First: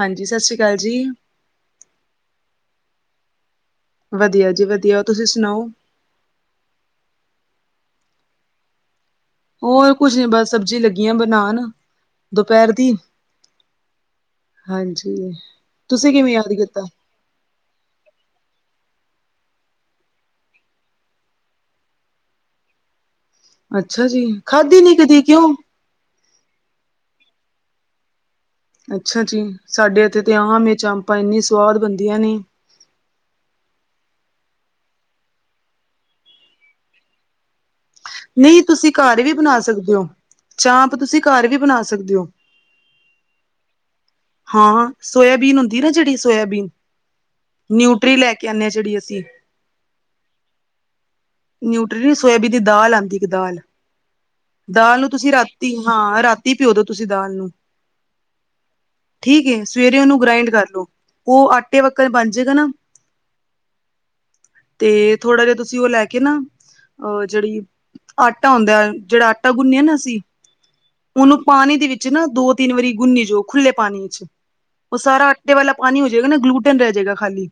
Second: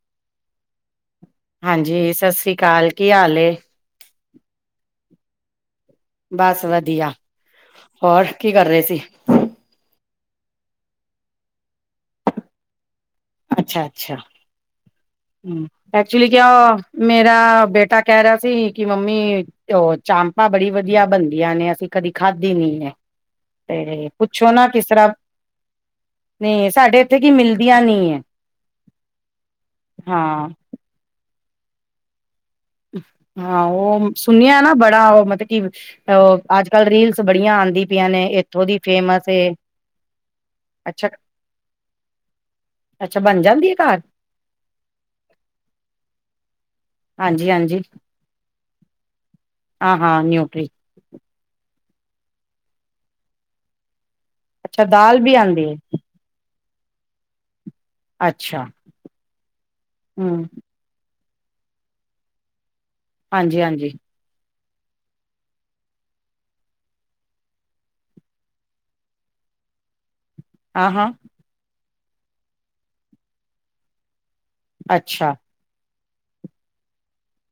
ਹਾਂਜੀ, ਸਤਿ ਸ੍ਰੀ ਅਕਾਲ ਜੀ। ਹਾਂਜੀ, ਸਤਿ ਸ੍ਰੀ ਅਕਾਲ, ਕੀ ਹਾਲ? ਵਧੀਆ- ਜੀ -ਵਧੀਆ ਤੁਸੀਂ ਸੁਣਾਓ? ਬਸ ਵਧੀਆ, ਹੋਰ ਕੀ ਕਰ ਰਹੇ ਸੀ। ਹੋਰ ਕੁਝ ਨਈ, ਬਸ ਸਬਜ਼ੀ ਲੱਗੀੀਆਂ ਬਣਾਉਣ ਦੁਪਹਿਰ ਦੀ। ਅੱਛਾ--ਅੱਛਾ ਹਾਂਜੀ ਤੁਸੀਂ ਐਕਚੁਲੀ ਕਿਵੇਂ ਕਿਆ? ਯਾਦ ਕੀਤਾ ਮੇਰ ਬੇਟਾ, ਕਹਿ ਰਿਹਾ ਸੀ ਕਿ ਮੰਮੀ? ਤੇ ਉਹ, ਚਾਮਪਾਂ ਬੜੀ ਵਧੀਆ ਬਣਦੀਆਂ ਨੇ, ਅਸੀਂ ਕਦੀ ਖਾਧੀ ਨਈ ਨੇ ਅੱਛਾ ਤੇ, ਜੀ ਪੁੱਛੋ ਨਾ ਖਾਧੀ ਕਿਸ ਨੀ ਤਰ੍ਹਾਂ, ਕਦੀ ਕਿਉਂ ਤੇ ਸਾਡੇ ਉਥੇ ਕੀ ਮਿਲਦੀਆਂ ਨਹੀ ਹੈ। ਅੱਛਾ ਜੀ, ਸਾਡੇ ਇੱਥੇ ਤਾਂ ਹਾਂ ਆਮ ਚਾਮਪਾਂ, ਇੰਨੀ ਸਵਾਦ ਬਣਦੀਆਂ ਨੇ। ਹਾਂ ਉਹ ਸੁਣਿਆ ਨਾ, ਬੜਾ ਉਹ ਮਤਲਬ ਕਿ? ਅੱਜ ਕਲ ਰੀਲਸ, ਬੜੀਆਂ ਆਦੀ ਨਹੀਂ, ਤੁਸੀਂ ਘਰ ਵੀ ਬਣਾ ਸਕਦੇ ਹੋ, ਚਾਂਪ ਅੱਛਾ ਤੁਸੀਂ ਘਰ ਵੀ, ਬਣਾ ਸਕਦੇ ਹੋ। ਅੱਛਾ, ਬਣ ਜਾਂਦੀ ਏ ਘਰ? ਹਾਂ, ਸੋਇਆਬੀਨ ਹੁੰਦੀ ਨਾ, ਜਿਹੜੀ ਸੋਇਆਬੀਨ ਹਾਂਜੀ ਹਾਂਜੀ ਨਿਊਟਰੀ ਲੈ ਕੇ ਆਉਂਦੇ ਹਾਂ ਜਿਹੜੀ ਅਸੀਂ ਹਾਂ ਹਾਂ ਨਿਊਟਰੀ ਨਿਊਟਰੀ, ਸੋਇਆਬੀਨ, ਦੀ ਦਾਲ ਆਂਦੀ ਇੱਕ ਦਾਲ ਅੱਛਾ ਦਾਲ ਨੂੰ ਤੁਸੀਂ ਵੀ ਆਂਦੀ ਏ ਰਾਤੀ ਹਾਂ ਰਾਤੀ ਭਉਂ, ਤੁਸੀਂ ਦਾਲ ਨੂੰ ਅੱਛਾ ਠੀਕ ਹੈ, ਸਵੇਰੇ ਉਹਨੂੰ ਹੂੰ ਗ੍ਰਾਇੰਡ ਕਰ ਲੋ, ਉਹ ਆਟੇ ਵਾਕਣ ਬਣ ਜਾਏਗਾ ਨਾ ਹਾਂਜੀ ਹਾਂਜੀ ਤੇ ਥੋੜਾ ਜਿਹਾ ਤੁਸੀਂ ਉਹ ਲੈ ਕੇ ਨਾ ਅਹ ਜਿਹੜੀ ਆਟਾ ਆਉਂਦਾ ਜਿਹੜਾ ਆਟਾ ਗੁੰਨਿਆ ਨਾ ਅਸੀਂ। ਹ ਹਾਂ ਉਹਨੂੰ ਪਾਣੀ ਦੇ ਵਿੱਚ ਨਾ ਦੋ ਤਿੰਨ ਵਾਰੀ ਗੁੰਨੀ ਜਾਓ ਖੁੱਲੇ ਪਾਣੀ ਵਿੱਚ ਉਹ ਸਾਰਾ। ਵਾਲਾ ਪਾਣੀ ਹੋ ਜਾਏਗਾ, ਨਾ ਗਲੂਟਨ ਰਹਿ ਜਾਏਗਾ ਖਾਲੀ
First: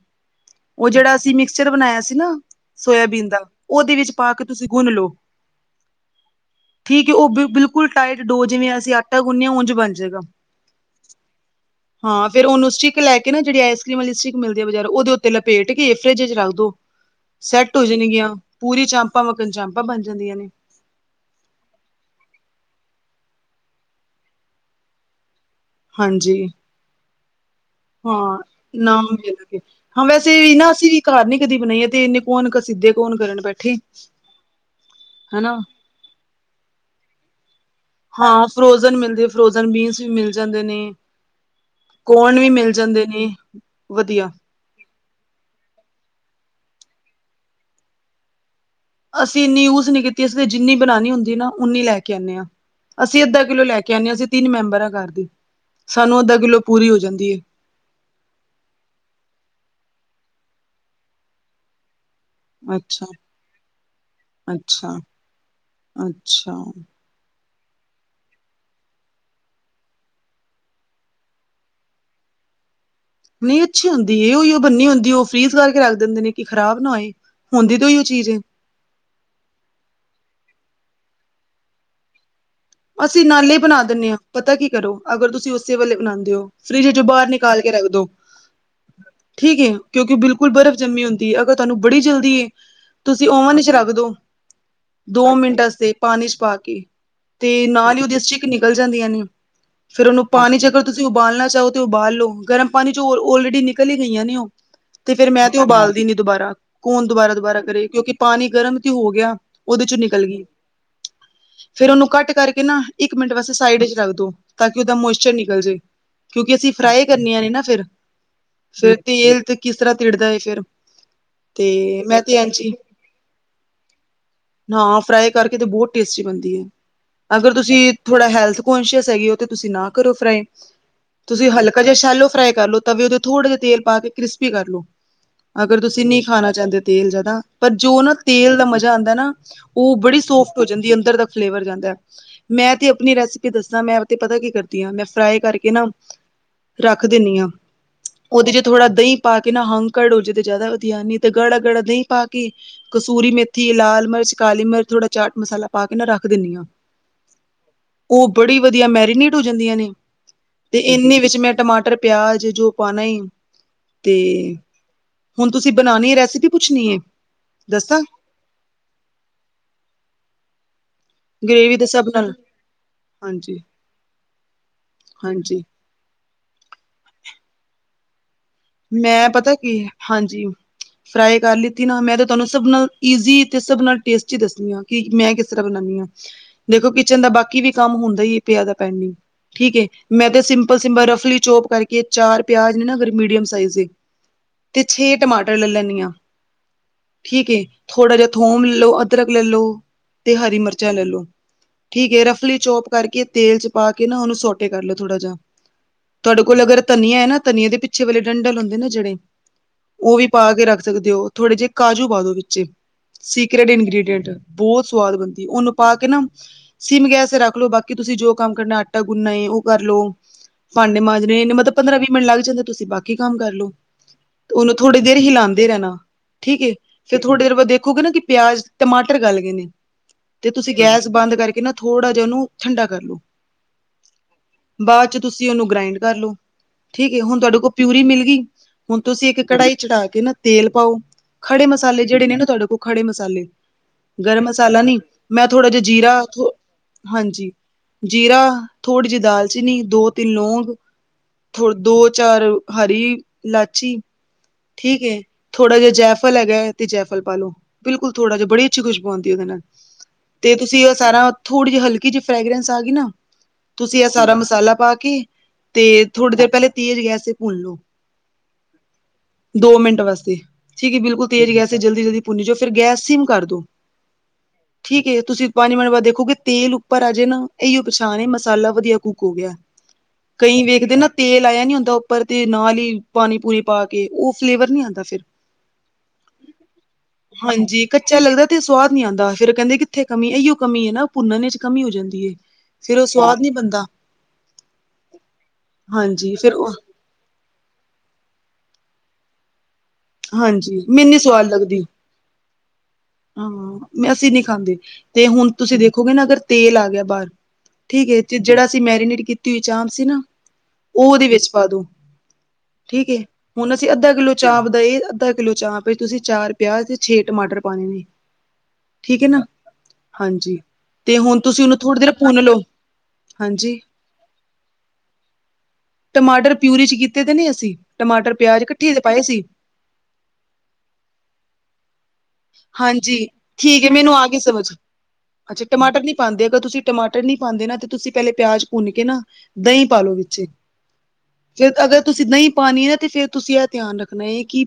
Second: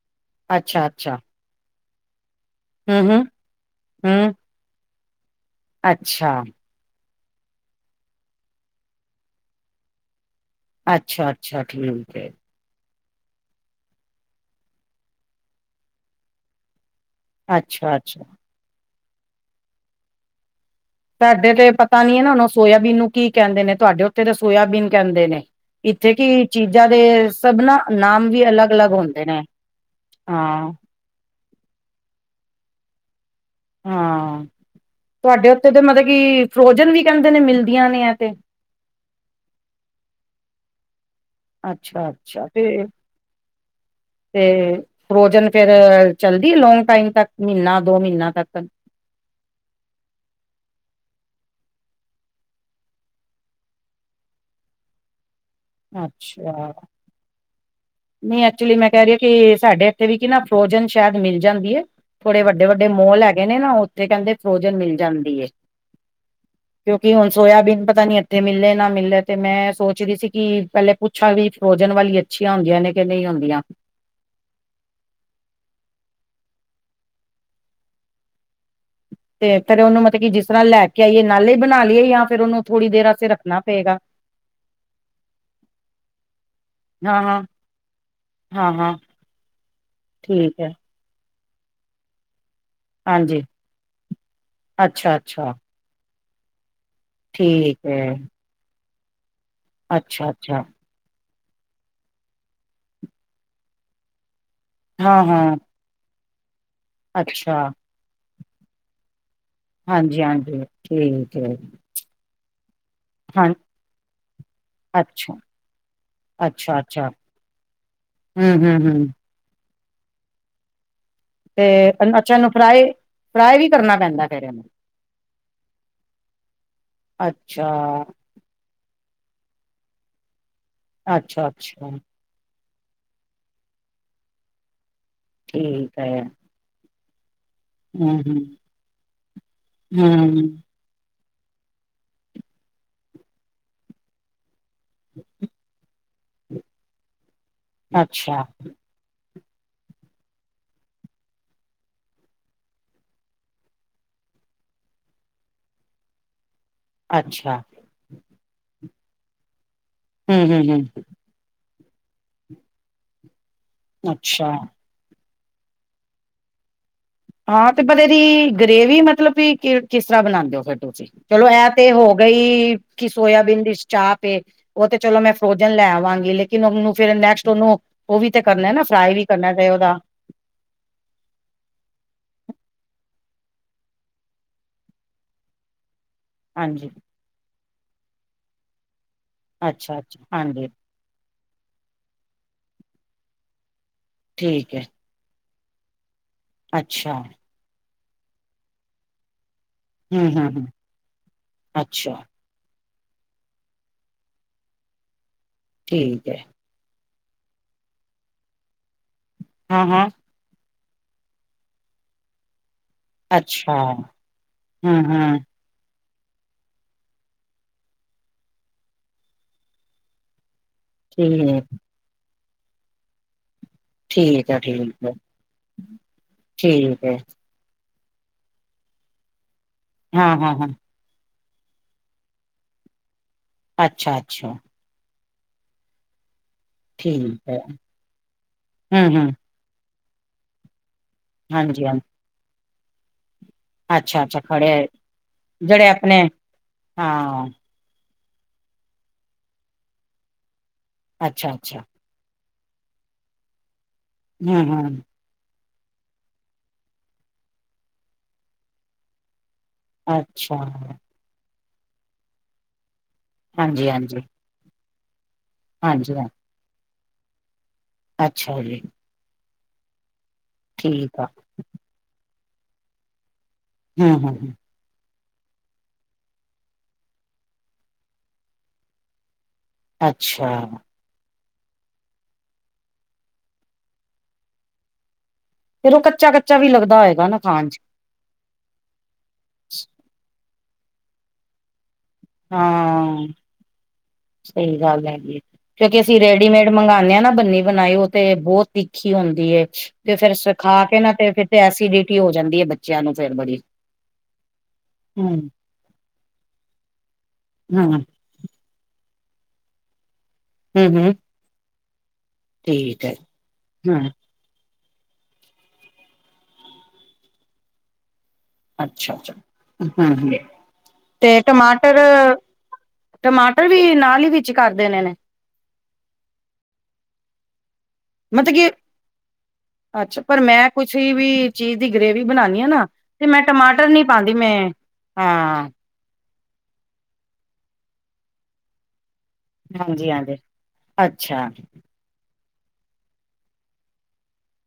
ਉਹ ਜਿਹੜਾ ਅੱਛਾ-ਅੱਛਾ-ਅੱਛਾ ਅਸੀਂ ਮਿਕਸਚਰ ਬਣਾਇਆ ਸੀ ਨਾ। ਹੂੰ-ਹੂੰ ਸੋਇਆਬੀਨ ਦਾ ਉਹਦੇ ਵਿੱਚ ਪਾ ਕੇ ਤੁਸੀਂ ਗੁੰਨ ਲਓ ਅੱਛਾ ਠੀਕ ਉਹ ਬ ਬਿਲਕੁਲ ਟਾਈਟ ਡੋ ਜਿਵੇਂ ਅਸੀਂ ਆਟਾ ਗੁੰਨਿਆ ਉਝ ਬਣ ਜਾਏਗਾ ਅੱਛਾ-ਅੱਛਾ-ਅੱਛਾ ਠੀਕ ਹਾਂ ਏ ਫੇਿਰ ਉਹਨੂੰ ਲੈ ਕੇ ਨਾ ਜਿਹੜੀ ਆਈਸਕ੍ਰਮ ਵਾਲੀ ਸਟ ਮਿਲਦੀ ਬਜਾਰੋ ਉਹਦੇ ਉੱਤੇ ਲਪੇਟ ਕੇ ਫਰਿਜ ਚ ਰੱਖ ਦੋ ਸੈੱਟ ਹੋ ਅੱਛਾ-ਅੱਛਾ ਜਾਣਗੀਆਂ ਪੂਰੀ ਚਾਂਪਾਂ ਮਗਣ ਚਾਂਪਾਂ ਬਣ ਜਾਂਦੀਆਂ ਨੇ ਤੁਹਾਡੇ ਤੇ ਪਤਾ ਨੀ ਹੈ ਨਾ ਉਹੂੰ ਸੋਇਆਬੀਨ ਨੂੰ ਕੀ ਕਹਿੰਦੇ ਨੇ ਤੁਹਾਡੇ ਉੱਥੇ ਤੇ ਸੋਇਬੀਨ ਕਹਿੰਦੇ ਨੇ ਇੱਥੇ ਹਾਂਜੀ ਕਿ ਚੀਜ਼ਾਂ ਦੇ ਸਭ ਨਾ ਨਾਮ ਹਾਂ ਵੀ ਅਲੱਗ ਅਲੱਗ ਨਾਮ ਹੁੰਦੇ ਵੀ ਨੇ ਅਲੱਗ ਏ ਹਾਂ ਵੈਸੇ ਵੀ ਨਾ ਹਾਂ। ਅਸੀਂ ਵੀ ਘਰ ਨੀ ਕਦੀ ਬਣਾਈਏ ਤੇ ਇੰਨੇ ਕੌਣ ਸਿੱਧੇ ਕੌਣ ਕਰਨ ਬੈਠੇ ਹਾਂ ਤੁਹਾਡੇ ਹਨਾ ਉੱਥੇ ਤਾਂ ਮਤਲਬ ਕਿ ਫਰੋਜਨ ਵੀ ਕਹਿੰਦੇ ਨੇ ਮਿਲ ਹਾਂ ਫਰੋਜਨ ਮਿਲਦੇ ਫਰੋਜਨ ਬੀਨਸ ਵੀ ਮਿਲ ਜਾਂਦੇ ਨੇ, ਕੌਣ ਅੱਛਾ-ਅੱਛਾ ਵੀ ਮਿਲ ਤੇ ਜਾਂਦੇ ਨੇ ਵਧੀਆ। ਤੇ ਫਰੋਜਨ ਫੇਿਰ ਚੱਲਦੀ ਲੋਂਗ ਟਾਈਮ ਤੱਕ ਮਹੀਨਾ ਦੋ ਮਹੀਨਾ ਤੱਕ ਅਸੀਂ ਇੰਨੀ ਯੂਜ ਨੀ ਕੀਤੀ ਅਸੀਂ ਤੇ ਜਿੰਨੀ ਬਣਾਉਣੀ ਹੁੰਦੀ ਨਾ ਉਓਨੀ ਲੈ ਕੇ ਆਉਂਦੇ ਹਾਂ। ਅਸੀਂ ਅੱਧਾ ਕਿੱਲੋ ਲੈ ਕੇ ਆਉਂਦੇ ਹਾਂ ਅਸੀਂ ਤਿੰਨ ਮੈਂਬਰ ਹਾਂ ਘਰ ਦੀ ਸਾਨੂੰ ਅੱਧਾ ਕਿੱਲੋ ਅੱਛਾ ਪੂਰੀ ਹੋ ਜਾਂਦੀ ਹੈ ਨਹੀਂ ਐਕਚੁਲੀ ਮੈਂ ਕਹਿ ਰਹੀ ਹ ਕਿ, ਸਾਡੇ ਇੱਥੇ ਵੀ ਕੀ ਨਾ ਫਰੋਜਨ ਸ਼ਾਇਦ ਮਿਲ ਜਾਂਦੀ ਹੈ। ਥੋੜੇ ਵੱਡੇ ਹੈ ਵੱਡੇ ਅੱਛਾ ਮੋਲ ਹੈਗੇ ਨੇ ਨਾ, ਉੱਥੇ ਕਹਿੰਦੇ ਫਰੋਜਨ ਮਿਲ ਅੱਛਾ ਜਾਂਦੀ ਕਿ। ਅੱਛਾ ਕਿ ਹੁਣ ਸੋਇਆਬੀਨ ਪਤਾ ਨੀ ਇੱਥੇ ਮਿਲੇ ਨਾ ਮਿਲੇ ਤੇ ਮੈਂ ਸੋਚਦੀ ਸੀ ਕਿ ਪਹਿਲੇ ਅੱਛਾ, ਜੀ ਫਰੋਜਨ ਵਾਲੀ ਅੱਛੀਆਂ ਹੁੰਦੀਆਂ ਨੇ ਕਿ ਨਹੀਂ ਹੁੰਦੀਆਂ ਅੱਛੀ ਹੁੰਦੀ ਦੀ ਇਹ ਉਹੀ ਉਹ ਬੰਨੀ ਹੁੰਦੀ ਉਹ ਫਰੀਜ਼ ਕਰਕੇ ਰੱਖ ਦਿੰਦੇ ਨੇ ਕਿ ਖ਼ਰਾਬ ਨਾ ਹੋਏ ਹੁੰਦੀ ਤੇ ਉਈ ਉਹ ਚੀਜ਼। ਤੇ ਫੇਰ ਉਹਨੂੰ ਮਤਲਬ ਜਿਸ ਤਰ੍ਹਾਂ ਲੈ ਕੇ ਆਈਏ ਨਾਲੇ ਹੀ ਬਣਾ ਲਈਏ ਜਾਂ ਫ਼ਿਰ ਉਹਨੂੰ, ਥੋੜ੍ਹੀ ਦੇਰ ਅਸੀਂ ਵਾਸਤੇ ਨਾਲੇ ਰੱਖਣਾ ਬਣਾ ਪਏਗਾ ਦਿੰਦੇ ਹਾਂ ਪਤਾ ਕੀ ਕਰੋ ਅਗਰ ਤੁਸੀਂ ਉਸੇ ਵੇਲੇ ਬਣਾਉਂਦੇ ਹੋ, ਫਰਿਜ ਚੋਂ ਹਾਂ ਬਾਹਰ ਹਾਂ ਨਿਕਾਲ ਕੇ ਰੱਖ ਦੋ ਹਾਂ ਹਾਂ ਠੀਕ ਹੈ, ਕਿਉਂਕਿ ਬਿਲਕੁਲ ਠੀਕ ਹੈ ਬਰਫ਼ ਜੰਮੀ ਹੁੰਦੀ। ਅਗਰ ਤੁਹਾਨੂੰ ਬੜੀ ਜਲਦੀ ਤੁਸੀਂ ਹਾਂਜੀ ਓਮਨ ਚ ਰੱਖ ਦੋ ਅੱਛਾ ਦੋ ਅੱਛਾ ਮਿੰਟ ਵਾਸਤੇ ਪਾਣੀ ਚ ਪਾ ਕੇ ਤੇ ਠੀਕ ਨਾਲ ਹੀ ਹੈ ਉਹਦੀ ਅਸ ਚੀਕ ਨਿਕਲ ਜਾਂਦੀਆਂ ਨੇ ਫਿਰ ਉਹਨੂੰ ਪਾਣੀ ਅੱਛਾ-ਅੱਛਾ, ਚ ਅਗਰ ਤੁਸੀਂ ਉਬਾਲਣਾ ਚਾਹੋ ਤੇ ਉਬਾਲ ਲੋੋ ਗਰਮ ਪਾਣੀ ਚ ਔਲਰੇਡੀ ਨਿਕਲ ਹੀ ਗਈਆਂ ਨੇ ਉਹ। ਤੇ ਫੇਰ ਮੈਂ ਹਾਂ-ਹਾਂ, ਤੇ ਉਬਾਲਦੀ ਨੀ ਦੁਬਾਰਾ ਕੌਣ ਦੁਬਾਰਾ ਅੱਛਾ, ਦੁਬਾਰਾ ਕਰੇ ਕਿਉਂਕਿ, ਪਾਣੀ ਗਰਮ ਤੇ ਹੋ ਗਿਆ ਉਹਦੇ ਚੋਂ ਨਿਕਲ ਗਈ ਹਾਂਜੀ-ਹਾਂਜੀ, ਠੀਕ ਏ, ਫੇਿਰ ਉਹਨੂੰ ਘੱਟ ਨਾ ਇੱਕ ਮਿੰਟ ਹਾਂ ਵਾਸੇ ਸਾਈਡ ਚ ਰੱਖ ਦੋ ਤਾਂ ਕਿ ਉਹਦਾ ਮੋਸਚਰ ਅੱਛਾ, ਨਿਕਲ ਜਾੇ। ਕਿਉਂਕਿ ਅਸੀਂ ਫਰਾਈ ਕਰਨੀੀਆਂ ਨੇ ਨਾ ਫ਼ਿਰ ਹੂ ਹੂ ਹੂ ਤੇਲ ਤੇ ਕਿਸ ਤਰ੍ਹਾਂ ਤਿੜਦਾ ਹੈ ਫਿਰ ਤੇ ਮੈਂ ਅੱਛਾ ਤੇ ਇਹਨੂੰ ਐਂਚ ਫਰਾਈ ਫਰਾਈ ਵੀ ਕਰਨਾ ਪੈਂਦਾ ਫੇਰ ਇਹਨੂੰ, ਹਾਂ ਫਰਾਈ ਕਰਕੇ ਤੇ ਬਹੁਤ ਟੇਸਟੀ ਬਣਦੀ ਹੈ। ਅਗਰ ਅੱਛਾ, ਤੁਸੀਂ ਥੋੜ੍ਹਾ ਹੈਲਥ ਕਸ਼ੀਅਸ ਹੈਗੀ, ਤੁਸੀਂ ਨਾ ਕਰੋ ਫਰਾਈ। ਤੁਸੀਂ ਹਲਕਾ ਅੱਛਾ-ਅੱਛਾ, ਜਿਹਾ ਸ਼ੈਲੋ ਫਰਾਈ ਕਰ ਲੋ ਤਵੇ ਉਹਦੇ ਥੋੜ੍ਹਾ ਜਿਹਾ ਤੇਲ ਪਾ ਕੇ ਕ੍ਰਿਸਪੀ ਕਰ ਲਓ ਅਗਰ ਠੀਕ ਤੁਸੀਂ ਹੈ। ਨਹੀਂ ਖਾਣਾ ਚਾਹੁੰਦੇ ਤੇਲ ਜਾਂਦਾ। ਪਰ ਜੋ ਨਾ ਹੂੰ-ਹੂੰ, ਤੇਲ ਦਾ ਮਜ਼ਾ ਆਉਂਦਾ ਨਾ ਉਹ ਬੜੀ ਹੂੰ, ਸੋਫਟ ਹੋ ਜਾਂਦੀ ਅੰਦਰ ਦਾ ਫਲੇਵਰ ਜਾਂਦਾ। ਮੈਂ ਤੇ ਆਪਣੀ ਰੈਸਿਪੀ ਦੱਸਾਂ ਮੈਂ ਤੇ ਪਤਾ ਕੀ ਕਰਦੀ ਹਾਂ ਮੈਂ ਫਰਾਈ ਕਰਕੇ ਕੇ ਨਾ ਰੱਖ ਦਿੰਦੀ ਹਾਂ ਉਹਦੇ ਚ ਥੋੜਾ ਦਹੀਂ ਪਾ ਕੇ ਨਾ ਹੰਕੜ ਹੋ ਜੇ ਤੇ ਜ਼ਿਆਦਾਧ ਆੀ ਤੇ ਗਲਾਾ ਗੜ ਪਾ ਕੇ ਕਸੂਰੀ ਮੇਥੀ, ਲਾਲ ਮਿਰਚ, ਕਾਲੀ ਮਿਰਚ, ਥੋੜ੍ਹਾ ਚਾਟ ਮਸਾਲਾ, ਪਾ ਕੇ ਨਾ ਰੱਖ ਦਿੰਦੀ ਹਾਂ। ਅੱਛਾ, ਉਹ ਬੜੀ ਵਧੀਆ ਮੈਰੀਨੇਟ ਹੋ ਜਾਂਦੀਆਂ ਨੇ ਹੂੰ ਹੂੰ ਤੇ ਹੂੰ, ਇੰਨਨੀ ਵਿੱਚ ਮੈਂ ਟਮਾਟਰ ਪਿਆਜ਼ ਜੋ ਪਾਣਾਇ। ਤੇ ਅੱਛਾ ਹੁਣ ਤੁਸੀਂ ਬਣਾਉਣੀਏ ਰੈਸਿਪੀ ਪੁੱਛਣੀ ਏ ਹਾਂ ਤੇ ਪਰ ਇਹਦੀ ਗਰੇਵੀ ਮਤਲਬ ਕਿ ਕਿਸ ਤਰ੍ਹਾਂ ਬਣਾਉਂਦੇ ਹੋ ਫਿਰ ਤੁਸੀਂ ਚਲੋ ਇਹ ਗ੍ਰੇਵੀ ਦੇ ਤੇ ਸਭ ਹੋ ਨਾਲ ਗਈ ਕਿ ਹਾਂਜੀ ਸੋਇਆਬੀਨ ਦੀ ਚਾਂਪ ਉਹ ਤੇ ਚਲੋ ਮੈਂ ਹਾਂਜੀ ਫਰੋਜਨ ਲੈ ਆਵਾਂਗੀ ਲੇਕਿਨ ਉਹਨੂੰ ਫਿਰ ਨੈਕਸਟ ਉਹਨੂੰ ਉਹ ਵੀ ਤੇ ਕਰਨਾ ਨਾ। ਫਰਾਈ ਵੀ ਕਰਨਾ ਤੇ ਉਹਦਾ ਜੀ ਫਰਾਈ ਕਰ ਲਿਤੀ ਨਾ। ਮੈਂ ਤਾਂ ਤੁਹਾਨੂੰ ਸਭ ਨਾਲ ਈਜ਼ੀ, ਤੇ ਸਭ ਨਾਲ ਟੇਸਟੀ ਦੱਸਦੀ ਹਾਂ। ਕਿ ਮੈਂ ਕਿਸ ਤਰ੍ਹਾਂ ਬਣਾਉਾਨਦੀ ਹਾਂ ਦੇਖੋ ਹਾਂਜੀ ਕਿਚਨ ਦਾ ਬਾਕੀ ਵੀ ਕੰਮ ਹੁੰਦਾ ਹੀ ਏ। ਪਿਆ ਦਾ ਪੈਂਡਿੰਗ ਠੀਕ ਹੈ ਅੱਛਾ ਅੱਛਾ ਮੈਂ ਤੇ ਹਾਂਜੀ ਸਿੰਪਲ ਰਫਲੀ ਚੋਪ ਕਰਕੇ ਚਾਰ ਪਿਆਜ ਨੇ ਨਾ ਅਗਰ ਮੀਡੀਮ ਸਾਈਜ਼ ਦੇ ਠੀਕ ਤੇ ਹੈ ਛੇ ਟਮਾਟਰ ਲੈ ਲੈਂਦੀ ਹਾਂ। ਅੱਛਾ ਠੀਕ ਹੇ ਥੋੜਾ ਜਿਹਾ ਥੋਮ ਲੈ ਲਓ, ਅਦਰਕ ਲੈ ਲੋ, ਹਮ ਤੇ ਹਮ ਹਰੀ ਹਮ ਮਿਰਚਾਂ ਲੈ ਲੋ, ਠੀਕ ਅੱਛਾ ਹੈ ਰਫ ਲੀ ਚੋਪ ਕਰਕੇ ਤੇਲ ਚ ਪਾ ਕੇ ਨਾ ਉਹਨੂੰ ਸੋਟੇ ਕਰ ਲਓ ਥੋੜਾ ਜਿਹਾ, ਠੀਕ ਤੁਹਾਡੇ ਹੈ ਕੋਲ ਅਗਰ ਧਨੀਆ ਹੈ ਨਾ ਧਨੀਆ ਦੇ ਪਿੱਛੇ ਵੇਲੇ ਡੰਡਲ ਹੁੰਦੇ ਨਾ, ਜਿਹੜੇ ਹਾਂ-ਹਾਂ। ਉਹ ਵੀ ਪਾ ਕੇ ਰੱਖ ਸਕਦੇ ਹੋ, ਥੋੜੇ ਜਿਹੇ ਕਾਜੂ ਪਾ ਦੋ ਵਿੱਚੇ ਸੀਕਰੇਟ ਅੱਛਾ ਇੰਗ੍ਰਡੀਐਂਟ ਬਹੁਤ ਹਮ ਸਵਾਦ ਹਮ ਬਣਦੀ। ਉਹਨੂੰ ਪਾ ਕੇ ਨਾ ਸਿਮ ਗੈਸ ਰੱਖ ਲਓ ਬਾਕੀ ਤੁਸੀਂ ਜੋ ਕੰਮ ਕਰਨਾ ਆਟਾ ਗੁੰਨਾ ਏ ਉਹ ਕਰ ਲੋ ਭਾਂਡੇ ਮਾਂਜਨੇ ਠੀਕ ਮਤਲਬ ਪੰਦਰਾਂ, ਵੀਹ ਮਿੰਟ ਲੱਗ ਜਾਂਦੇ, ਤੁਸੀਂ ਬਾਕੀ ਕੰਮ ਕਰ ਲੋ ਠੀਕ ਹੈ ਉਹਨੂੰ ਠੀਕ ਥੋੜ੍ਹੀ ਹੈ ਦੇਰ ਹੀ ਲਾਉਂਦੇ ਰਹਿਣਾ, ਠੀਕ ਹੇ ਫੇਰ ਥੋੜੀ ਦੇਰ ਬਾਅਦ ਦੇਖੋਗੇ ਨਾ ਕਿ ਪਿਆਜ ਟਮਾਟਰ ਗਲ ਗਏ ਨੇ, ਹਾਂ ਤੇ ਹਾਂ ਹਾਂ ਤੁਸੀਂ ਗੈਸ ਬੰਦ ਕਰਕੇ ਨਾ ਥੋੜ੍ਹਾ ਜਿਹਾ ਉਹਨੂੰ ਠੰਡਾ ਕਰ ਲਓ ਅੱਛਾ-ਅੱਛਾ। ਬਾਅਦ ਚ ਤੁਸੀਂ ਉਹਨੂੰ ਗ੍ਰਾਇੰਡ ਕਰ ਲਓ, ਠੀਕ ਹੈ ਹੁਣ ਤੁਹਾਡੇ ਕੋਲ ਪਿਊਰੀ ਮਿਲ ਗਈ, ਹੁਣ ਹਮ ਤੁਸੀਂ ਹਮ ਇੱਕ ਕਢਾਈ ਚੜ੍ਹਾ ਕੇ ਨਾ ਤੇਲ ਪਾਓ- ਖੜੇ ਹਾਂਜੀ ਹਾਂਜੀ ਮਸਾਲੇ ਜਿਹੜੇ ਨੇ, ਨਾ ਤੁਹਾਡੇ ਕੋਲ ਖੜੇ ਮਸਾਲੇ ਅੱਛਾ ਅੱਛਾ ਗਰਮ ਖੜੇ ਮਸਾਲਾ ਨੀ ਮੈਂ ਥੋੜਾ ਜਿਹਾ ਜਿਹੜੇ ਆਪਣੇ ਜੀਰਾ ਹਾਂ ਹਾਂਜੀ ਜੀਰਾ ਥੋੜ੍ਹੀ ਜਿਹੀ ਦਾਲ-ਚੀਨੀ ਦੋ, ਤਿੰਨ ਲੌਂਗ ਅੱਛਾ ਥੋ ਅੱਛਾ ਦੋ ਚਾਰ ਹਰੀ ਇਲਾਚੀ ਹੂੰ ਹੂੰ ਠੀਕ ਹੇ ਥੋੜਾ ਜਿਹਾ ਜੈਫਲ ਹੈਗਾ, ਤੇ ਜੈਫਲ ਪਾ ਲਓ, ਬਿਲਕੁਲ ਥੋੜਾ ਜਹਾ ਬੜੀ ਅੱਛੀ ਖੁਸ਼ਬੂ ਆਉਦੀ ਉਹਦੇ ਨਾਲ ਤੇ ਅੱਛਾ ਤੁਸੀਂ ਔ ਸਾਰਾ ਥੋੜ੍ਹੀ ਜਿਹੀ ਹਲਕੀ ਜਿਹੀ ਫਰੈਗਰੈਂਸ ਆ ਗਈ ਨਾ ਹਾਂਜੀ ਤੁਸੀਂ ਇਹ ਹਾਂਜੀ ਸਾਰਾ ਮਸਾਲਾ ਪਾ ਕੇ, ਤੇ ਹਾਂਜੀ ਹਾਂ ਥੋੜ੍ਹੀ ਦੇਰ ਪਹਿਲੇ ਤੇਜ ਗੈਸ ਭੁੰਨ ਲੋ ਅੱਛਾ ਜੀ। ਦੋ ਮਿੰਟ ਵਾਸਤੇ ਠੀਕ ਹੈ, ਬਿਲਕੁਲ ਤੇਜ਼ ਗੈਸ ਜਲਦੀ-ਜਲਦੀ ਭੁੰਨੀ ਜਾਓ ਫਿਰ ਗੈਸ ਸਮ ਕਰ ਦੋ [unintelligible] ਠੀਕ ਹੈ, ਤੁਸੀਂ ਪੰਜ ਮਿੰਟ ਬਾਅਦ ਦੇਖੋਗੇ, ਤੇਲ ਉੱਪਰ ਆਜੇ ਨਾ ਇਹੀ ਪਛਾਣ ਮਸਾਲਾ ਵਧੀਆ ਕੁੱਕ ਹੋ ਗਿਆ ਅੱਛਾ ਕਈ ਵੇਖਦੇ ਨਾ ਤੇਲ ਆਇਆ ਨਹੀਂ ਹੁੰਦਾ, ਉੱਪਰ ਤੇ ਨਾਲ ਹੀ ਪਾਣੀ ਪੂਣੀ ਪਾ ਕੇ ਉਹ ਫਲੇਵਰ ਨੀ ਆਉਂਦਾ ਫਿਰ ਫਿਰ ਉਹ ਕੱਚਾ-ਕੱਚਾ ਵੀ ਲੱਗਦਾ ਹੋਏਗਾ, ਨਾ ਖਾਨ ਚ ਹਾਂਜੀ ਕੱਚਾ ਲੱਗਦਾ ਤੇ ਸਵਾਦ ਨੀ ਆਉਂਦਾ, ਫਿਰ ਕਹਿੰਦੇ ਕਿੱਥੇ ਕਮੀ ਇਹੀਓ ਕਮੀ ਹੈ, ਨਾ ਪੁੰਨ ਚ ਕਮੀ ਹੋ ਜਾਂਦੀ ਹੈ। ਫਿਰ ਉਹ ਹਾਂ ਸਵਾਦ ਨੀ ਬਣਦਾ ਸਹੀ ਗੱਲ ਹੈਗੀ, ਕਿਉਂਕਿ ਅਸੀਂ ਹਾਂਜੀ ਫਿਰ ਰੈਡੀਮੇਡ ਉਹ ਮੰਗਵਾਉਂਦੇ ਹਾਂ ਨਾ, ਬੰਨੀ ਬਣਾਈ ਤੇ ਬਹੁਤ ਤਿੱਖੀ ਹੁੰਦੀ ਏ, ਤੇ ਫੇਰ ਸੁਖਾ ਹਾਂਜੀ ਕੇ ਮੈਨੂੰ ਨਾ ਨੀ ਤੇ ਫਿਰ ਤੇ ਅਸੀ ਵੀ ਹੋ ਜਾਂਦੀ ਹੈ ਬੱਚਿਆਂ ਨੂੰ ਫੇਰ ਬੜੀ ਹਾਂ-ਹਾਂ ਅਸੀਂ ਨੀ ਖਾਂਦੇ ਤੇ ਹੂੰ ਹੁਣ ਤੁਸੀਂ ਦੇਖੋਗੇ, ਨਾ ਅਗਰ ਤੇਲ ਆ ਗਿਆ ਬਾਹਰ ਹੂੰ ਠੀਕ ਹੈ ਤੇ ਜਿਹੜਾ ਅਸੀਂ ਮੈਰੀਨੇਟ ਕੀਤੀ ਹੋਈ ਚਾਂਪ ਸੀ ਨਾ, ਹੂੰ ਉਹ ਹੂੰ ਉਹਦੇ ਵਿੱਚ ਪਾ ਦਉ ਠੀਕ ਏ, ਹੁਣ ਅਸੀਂ ਹੂੰ ਅੱਧਾ ਕਿੱਲੋ ਚਾਪ ਦਾਏ ਅੱਧਾ ਕਿੱਲੋ ਚਾਪ ਚ ਤੁਸੀਂ ਚਾਰ ਪਿਆਜ ਤੇ ਛੇ ਟਮਾਟਰ ਪਾਣੇ ਨੇ ਠੀਕ ਹੈ ਅੱਛਾ-ਅੱਛਾ, ਨਾ ਹਾਂ ਹਾਂਜੀ ਤੇ ਹੁਣ ਤੁਸੀਂ ਉਹਨੂੰ ਟਮਾਟਰ ਥੋੜ੍ਹੀ ਦੇਰ ਭੁੰਨ ਲਓ ਟਮਾਟਰ ਹਾਂਜੀ ਵੀ ਨਾਲ ਹੀ ਵਿੱਚ ਕਰ ਦੇਣੇ ਨੇ ਟਮਾਟਰ ਪਿਊਰੀ ਚ ਕੀਤੇ ਤੇ ਨੀ ਅਸੀਂ, ਟਮਾਟਰ ਮਤਲਬ ਪਿਆਜ ਕਿ ਕੱਠੇ ਦੇ ਪਾਏ ਸੀ ਅੱਛਾ, ਪਰ ਮੈਂ ਕੁਛ ਹੀ ਵੀ। ਚੀਜ਼ ਦੀ ਗਰੇੇਵੀ ਬਣਾਣੀ ਹਾ ਨਾ ਤੇ ਹਾਂਜੀ ਮੈਂ ਠੀਕ ਟਮਾਟਰ ਹੈ ਨੀ ਮੈਨੂੰ ਪਾਉਦੀ ਮੈਂ ਹਾਂ। ਪਾਾਂਂਦੇ ਅਗਰ ਤੁਸੀਂ ਟਮਾਟਰ ਨੀ ਪਾਉਂਦੇ ਨਾ, ਤੇ ਤੁਸੀਂ ਪਹਿਲੇ ਪਿਆਜ ਭੁੰਨ ਕੇ ਨਾ ਦਹੀਂ ਹਾਂਜੀ ਪਾਲੋ ਹਾਂਜੀ ਵਿੱਚ ਅੱਛਾ ਫਿਰ ਅਗਰ ਤੁਸੀਂ ਦਹੀਂ ਪਾਣੀ ਨਾ ਤੇ ਫੇਰ ਤੁਸੀਂ ਇਹ ਧਿਆਨ ਰੱਖਣਾ ਹੈ, ਕਿ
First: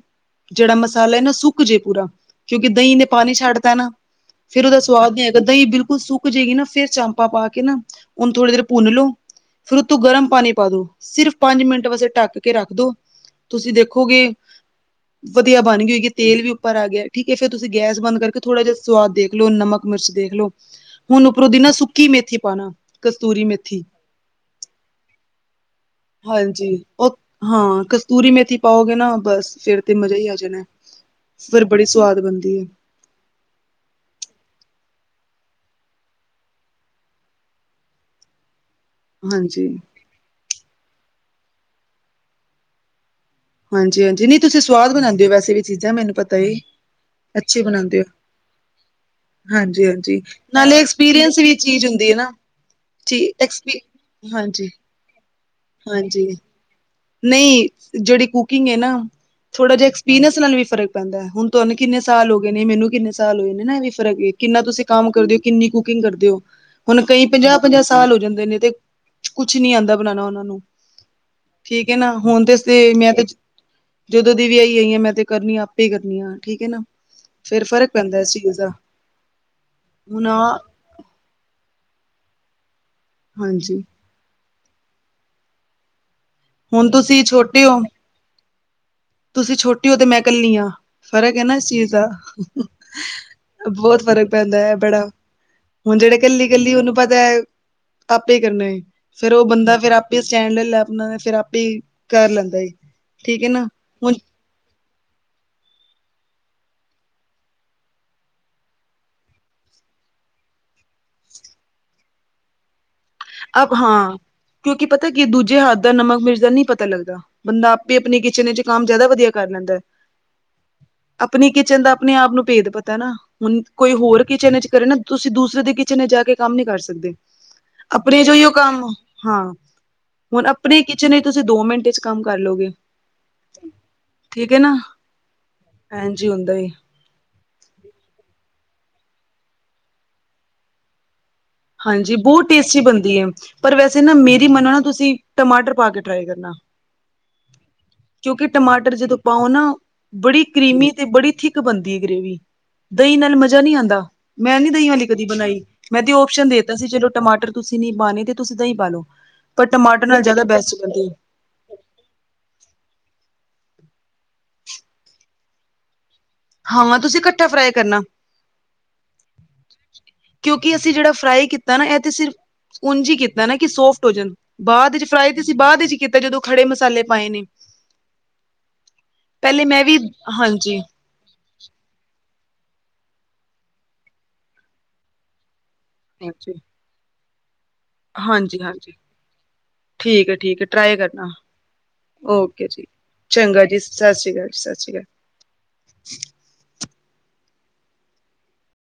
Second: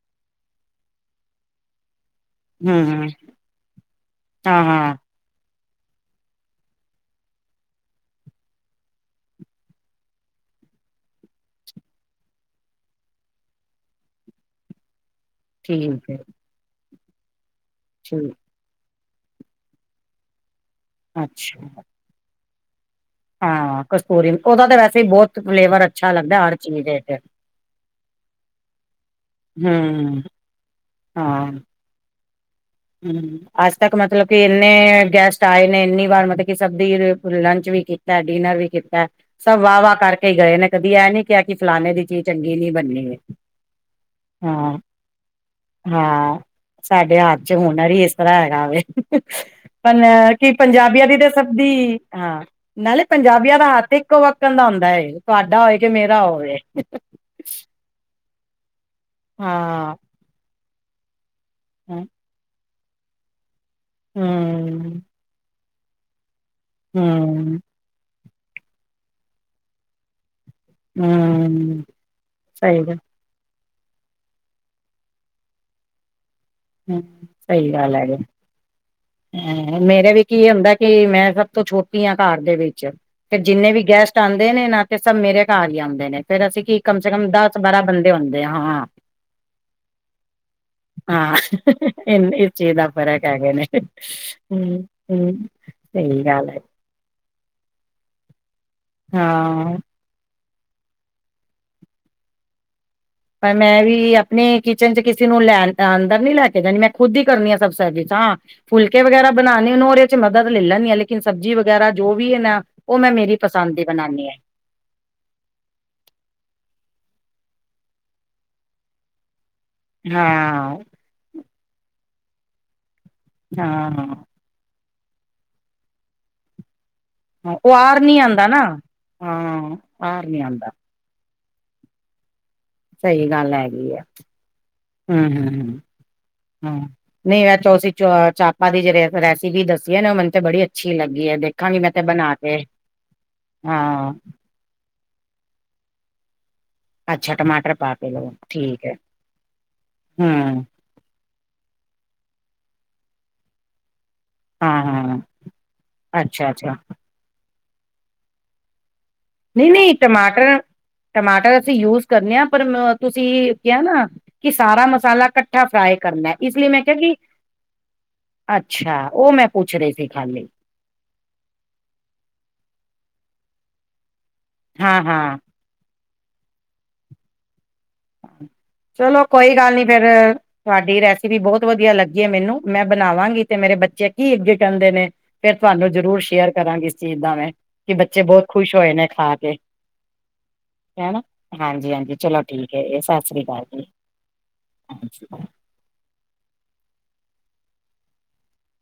ਜਿਹੜਾ ਮਸਾਲਾ ਹੈ ਨਾ ਸੁੱਕ ਜੇ ਪੂਰਾ ਕਿਉਂਕਿ ਹਮ ਦਹੀਂ ਨੇ ਹਮ ਪਾਣੀ ਛੱਡਤਾ ਨਾ ਹਾਂ ਫੇਰ, ਉਹਦਾ ਹਾਂ ਸਵਾਦ ਨੀ ਹੈਗਾ ਦਹੀਂ ਬਿਲਕੁਲ ਸੁ ਜਾਏਗੀ ਨਾ ਫਿਰ ਚਾਂਪਾ, ਪਾ ਕੇ ਨਾ ਹੁਣ ਥੋੜੀ ਦੇਰ ਭੁੰਨ ਲੋੋ। ਫਿਰ ਉਤੋਂ ਗਰਮ ਪਾਣੀ ਪਾ ਦੋ, ਸਿਰਫ ਪੰਜ ਮਿੰਟ ਵੈਸੇ ਢੱਕ ਕੇ ਰੱਖ ਦੋ। ਤੁਸੀਂ ਦੇਖੋਗੇ ਵਧੀਆ ਗਈ ਹੋਈਗੀ, ਠੀਕ ਹੈ ਤੇਲ ਵੀ ਉੱਪਰ ਆ ਗਿਆ ਠੀਕ ਹੈ, ਫਿਰ ਤੁਸੀਂ ਗੈਸ ਬੰਦ ਕਰ ਠੀਕ ਥੋਡਾ ਜਿਹਾ ਸਵਾਦ ਦੇਖ ਲੋ, ਨਮਕ, ਮਿਰਚ ਦੇਖਲੋ। ਹੁਣ ਉੱਪਰੋਂ ਦੀ ਅੱਛਾ ਨਾ ਸੁੱਕੀ ਮੇਥੀ ਪਾ ਦੋ। ਹਾਂ, ਕਸਤੂਰੀ ਉਹਦਾ ਤਾਂ ਵੈਸੇ ਹੀ ਬਹੁਤ ਫਲੇਵਰ ਅੱਛਾ ਲੱਗਦਾ ਹਰ ਹਾਂਜੀ ਚੀਜ਼ ਦੇ ਉਹ ਇਚ। ਹਾਂ, ਕਸਤੂਰੀ ਮੇਥੀ ਪਾਓਗੇ ਨਾ। ਬਸ ਫੇਰ ਤੇ ਮਜ਼ਾ ਹਮ ਹੀ ਆ ਜਾਣਾ। ਹਾਂ ਫਿਰ ਬੜੀ ਸੁਆਦ ਬਣਦੀ ਏ। ਹੂੰ। ਅੱਜ ਤੱਕ ਮਤਲਬ ਕਿ ਇੰਨੇ ਗੈਸਟ ਆਏ ਨੇ, ਇੰਨੀ ਵਾਰ ਮਤਲਬ ਕਿ ਸਭ ਦੀ ਲੰਚ ਵੀ ਡਿਨਰ ਵੀ ਕੀਤਾ। ਸਭ ਹਾਂਜੀ। ਵਾਹ ਵਾਹ ਕਰਕੇ ਗਏ, ਨੇ ਕਦੀ ਇਹ ਨੀ ਕਿਹਾ ਕਿ ਫਲਾਨੇ ਦੀ ਚੀਜ਼ ਚੰਗੀ ਨਹੀਂ ਬੰਨੀ। ਹਾਂਜੀ, ਹਾਂਜੀ, ਨਹੀਂ ਤੁਸੀਂ ਸਵਾਦ ਬਣਾਉਂਦੇ ਹੋ ਵੈਸੇ ਵੀ ਚੀਜ਼ਾਂ ਮੈਨੂੰ ਪਤਾ ਏ। ਅੱਛੀ ਹੁਣ ਬਣਾਉਂਦੇ ਹੀ ਹੋ। ਇਸ ਤਰ੍ਹਾਂ ਹੈਗਾ। ਹਾਂਜੀ-ਹਾਂਜੀ ਪਰ ਕੀ ਨਾਲੇ ਪੰਜਾਬੀਆਂ ਦੀ ਤਾਂ ਐਕਸਪੀਰੀਅੰਸ ਸਭ ਵੀ ਚੀਜ਼ ਦੀ। ਹੁੰਦੀ ਹੈ ਨਾ ਹਾਂ, ਨਾਲੇ ਜੀ ਪੰਜਾਬੀਆਂ ਦਾ ਐਕਸਪੀ ਹੱਥ ਇੱਕੋ ਵੱਕਣ ਦਾ ਹੁੰਦਾ ਹੈ। ਤੁਹਾਡਾ ਹੋਵੇ ਕਿ ਮੇਰਾ ਹਾਂਜੀ-ਹਾਂਜੀ ਹੋਵੇ। ਨਹੀਂ, ਜਿਹੜੀ ਕੁਕਿੰਗ ਹੈ ਨਾ, ਥੋੜਾ ਜਿਹਾ ਹਾਂ ਐਕਸਪੀਰੀੰਸ ਨਾਲ ਵੀ ਫਰਕ ਪੈਂਦਾ। ਹੁਣ ਤੁਹਾਨੂੰ ਕਿੰਨੇ ਸਾਲ ਹੋ ਗਏ ਨੇ। ਮੈਨੂੰ ਕਿੰਨੇ ਸਾਲ ਹੋਏ ਨੇ ਨਾ ਵੀ ਫਿਰ ਕਿੰਨਾ ਤੁਸੀਂ ਹੂੰ ਕੰਮ ਕਰਦੇਓ। ਕਿੰਨੀ ਕੁਕਿੰਗ ਕਰਦੇ ਔ। ਹੁਣ ਕਈ ਪੰਜਾਹ- ਹੂੰ ਪੰਜਾਹ ਸਾਲ ਹੋ ਜਾਂਦੇ ਨੇ। ਤੇ ਕੁਛ ਨੀ ਆਂਦਾ ਬਣਾਉਣਾ ਉਹਨਾਂ ਨੂੰ। ਹੂੰ। ਠੀਕ ਹੈ ਨਾ। ਹੁਣ ਤੇ ਸਹੀ ਗੱਲ ਮੈਂ ਤੇ ਜਦੋਂ ਦੀ ਵਿਆਹੀ ਆਈ ਹਾਂ ਮੈਂ ਤੇ ਕਰਨੀ ਆ ਆਪੇ ਹੀ ਕਰਨੀ ਹਾਂ। ਠੀਕ ਐ ਨਾ। ਹੂੰ ਫੇਰ ਸਹੀ ਫ਼ਰਕ ਗੱਲ ਹੈਗੀ। ਪੈਂਦਾ ਇਸ ਚੀਜ਼ ਦਾ। ਮੇਰੇ ਹੁਣ ਵਿੱਚ ਆਹ ਇਹ ਹੁੰਦਾ ਕਿ ਮੈਂ ਸਭ ਤੋਂ ਛੋਟੀ ਆ ਘਰ ਦੇ ਵਿੱਚ, ਫੇਰ ਜਿੰਨੇ ਹਾਂਜੀ ਵੀ ਗੈਸਟ ਚਾਹਦੇ ਨੇ ਨਾ ਤੇ ਸਭ ਮੇਰੇ ਘਰ ਹੀ ਆਉਂਦੇ ਨੇ। ਫੇਰ ਅਸੀਂ ਕਿ ਹੁਣ ਕਮ ਸੇ ਤੁਸੀਂ ਕੰਮ ਦਸ- ਛੋਟੇ ਹੋ ਬਾਰਾਂ ਬੰਦੇ ਹੁੰਦੇ ਹਾਂ। ਤੁਸੀਂ ਛੋਟੀ ਹੋ ਤੇ ਮੈਂ ਕੱਲੀ ਆ। ਹਾਂ ਫ਼ਰਕ ਹੈ ਨਾ ਇਸ ਚੀਜ਼ ਦਾ ਇਸ ਚੀਜ਼ ਦਾ ਫ਼ਰਕ ਹੈਗੇ ਨੇ ਬਹੁ ਬ ਫਰਕ ਪੈਂਦਾ ਹੈ ਹਮ ਬੜਾ। ਹਮ ਹੁਣ ਜਿਹੜੇ ਸਹੀ ਕੱਲੀ- ਗੱਲ ਹੈ ਕੱਲੀ ਉਹਨੂੰ ਪਤਾ ਆਪੇ ਕਰਨਾ ਹੈ। ਫੇਰ ਉਹ ਹਾਂ ਬੰਦਾ ਫੇਰ ਆਪ ਆਪੇ ਸਟੈਂਡ ਲੈ ਲੈ ਆਪਣਾ ਫੇਰ ਆਪੇ ਕਰ ਲੈਂਦਾ। ਠੀਕ ਹੈ ਪਰ ਨਾ। ਮੈਂ ਵੀ ਹੁਣ ਆਪਣੇ ਕਿਚਨ ਚ' ਕਿਸੇ ਨੂੰ ਲੈਣ ਅੰਦਰ ਨੀ ਲੈ ਕੇ ਜਾਣੀ ਮੈਂ ਖੁਦ ਹੀ ਕਰਨੀ ਆ ਸਬ ਸ ਹਾਂ। ਫੁਲਕੇ ਵਗੈਰਾ ਬਣਾਉਂਣੇ ਹੋਣ ਉਹਦੇ ਚ' ਮਦਦ ਲੈ ਲੈਂਦੀ ਹਾਂ। ਲੇਕਿਨ ਸਬਜ਼ੀ ਵਗੈਰਾ ਜੋ ਵੀ ਇਹ ਨਾ ਉਹ ਮੈਂ ਮੇਰੀ ਪਸੰਦ ਦੀ ਬਣਾਨੀ ਹਾਂ। ਕਿਉਂਕਿ ਪਤਾ ਕੀ ਦੂਜੇ ਹੱਥ ਦਾ ਨਮਕ ਮਿਰਜ਼ ਦਾ ਨਹੀਂ ਪਤਾ ਲੱਗਦਾ। ਬੰਦਾ ਆਪੇ ਆਪਣੀ ਕਿਚਨ ਵਿੱਚ ਕੰਮ ਜ਼ਿਆਦਾ ਵਧੀਆ ਕਰ ਲੈਂਦਾ। ਹਾਂ। ਆਪਣੀ ਕਿਚਨ ਦਾ ਆਪਣੇ ਆਪ ਨੂੰ ਭੇਦ ਪਤਾ ਨਾ। ਹੁਣ ਕੋਈ ਹਾਂ ਹੋਰ ਕਿਚਨ ਵਿੱਚ ਕਰੇ ਨਾ। ਤੁਸੀਂ ਦੂਸਰੇ ਦੇ ਕਿਚਨ ਜਾ ਕੇ ਕੰਮ ਨੀ ਕਰ ਸਕਦੇ। ਉਹ ਆਰ ਨੀ ਆਪਣੇ ਜੋ ਹੀ ਆਂਦਾ ਉਹ ਨਾ ਕੰਮ ਹਾਂ, ਆਰ ਨੀ ਹੁਣ ਆਂਦਾ ਆਪਣੇ ਨਹੀਂ, ਤੁਸੀਂ ਦੋ ਮਿੰਟੇ ਚ' ਕੰਮ ਕਰ ਲਓਗੇ। ਸਹੀ ਗੱਲ ਹੈਗੀ ਆ। ਹੂੰ, ਹੂੰ, ਐਂਜ ਹੀ ਹੁੰਦਾ ਏ ਹੂੰ। ਨਹੀਂ ਐ ਚ- ਚਾਪਾ ਦੀ ਜਿਹੜ ਰੈਸਪੀ ਦੱਸੀ ਹੈ ਨਾ, ਉਹ ਮੈਨੂੰ ਤੇ ਬੜੀ ਅੱਛੀ ਲੱਗੀ ਦੇਖ। ਹਾਂਜੀ, ਬਹੁਤ ਟੇਸਟੀ ਬਣਦੀ ਐ। ਪਰ ਵੈਸੇ ਹਾਂ ਨਾ ਮੇਰੀ ਮੰਨੋ ਨਾ ਤੁਸੀਂ ਟਮਾਟਰ ਪਾ ਕੇ ਟਰਾਈ ਕਰਨਾ। ਅੱਛਾ। ਟਮਾਟਰ ਪਾ ਕੇ ਲਓ ਕਿਉਂਕਿ ਠੀਕ ਹੈ ਟਮਾਟਰ ਜਦੋਂ ਪਾਓ ਨਾ ਬੜੀ ਹੂੰ ਕਰੀਮੀ ਤੇ ਬੜੀ ਥਿਕ ਬਣਦੀ ਏ। ਗਰੇੇਵੀ ਦਹੀਂ ਨਾਲ ਮਜ਼ਾ ਨਹੀਂ ਆਂਦਾ। ਮੈਂ ਨੀ ਹਾਂ ਦਹੀਂ ਵਾਲੀ ਹਾਂ ਕਦੀ ਬਣਾਈ, ਮੈਂ ਤੇ ਓਪਸ਼ਨ ਅੱਛਾ ਦੇ ਦਿੱਤਾ ਅੱਛਾ ਸੀ। ਚਲੋ ਟਮਾਟਰ ਤੁਸੀਂ ਨੀ ਪਾਣੇ ਤੇ ਤੁਸੀਂ ਦਹੀਂ ਪਾਲੋ। ਨਹੀਂ- ਨਹੀਂ ਟਮਾਟਰ, ਟਮਾਟਰ ਅਸੀਂ ਯੂਜ ਕਰਨੇ ਆ। ਪਰ ਤੁਸੀਂ ਕਿਹਾ ਨਾ ਕਿ ਸਾਰਾ ਮਸਾਲਾ ਇਕੱਠਾ ਫਰਾਈ ਕਰਨਾ। ਇਸ ਲਈ ਮੈਂ ਕਿਹਾ ਹਾਂ ਕਿ, ਤੁਸੀਂ ਇਕੱਠਾ ਫਰਾਈ ਕਰਨਾ ਅੱਛਾ। ਉਹ ਮੈਂ ਪੁੱਛ ਰਹੀ ਸੀ ਖਾਲੀ। ਕਿਉਂਕਿ ਅਸੀਂ ਜਿਹੜਾ ਫਰਾਈ ਕੀਤਾ ਨਾ ਇਹ ਤੇ ਸਿਰਫ ਉਝ ਹੀ ਕੀਤਾ ਨਾ ਕਿ ਸੋਫਟ ਹੋ ਜਾਣ, ਬਾਅਦ ਹਾਂ ਵਿੱਚ ਫਰਾਈ ਹਾਂ ਤੇ ਸੀ ਬਾਅਦ ਵਿੱਚ ਕੀਤਾ ਜਦੋਂ ਖੜੇ ਮਸਾਲੇ ਪਾਏ ਨੇ। ਚਲੋ, ਕੋਈ ਪਹਿਲੇ ਗੱਲ ਮੈਂ ਨੀ ਵੀ ਫੇਰ ਹਾਂਜੀ ਤੁਹਾਡੀ ਰੈਸ ਵੀ ਬਹੁਤ ਵਧੀਆ ਲੱਗੀ ਐ ਮੈਨੂੰ, ਮੈਂ ਬਣਾਵਾਂਗੀ ਤੇ ਮੇਰੇ ਬੱਚੇ ਕੀ ਇਜਟ ਆਂਦੇ ਨੇ ਫੇਰ ਤੁਹਾਨੂੰ ਜ਼ਰੂਰ ਸ਼ੇਅਰ ਹਾਂਜੀ ਕਰਾਂਗੇ ਇਸ ਚੀਜ਼ ਦਾ ਮੈਂ। ਕਿ ਬੱਚੇ ਬਹੁਤ ਖੁਸ਼ ਹਾਂਜੀ-ਹਾਂਜੀ ਹੋਏ ਨੇ ਖਾ ਕੇ। ਠੀਕ ਐ, ਠੀਕ ਐ ਟਰਾਈ ਕਰਨਾ ਹਾਂਜੀ-ਹਾਂਜੀ ਚਲੋ ਓਕੇ ਠੀਕ। ਜੀ। ਇਹ ਸਤਿ ਸ੍ਰੀ ਚੰਗਾ ਅਕਾਲ ਜੀ ਸਤਿ ਸ਼੍ਰੀ ਅਕਾਲ ਜੀ, ਸਤਿ ਸ਼੍ਰੀ ਅਕਾਲ। ਹਾਂਜੀ।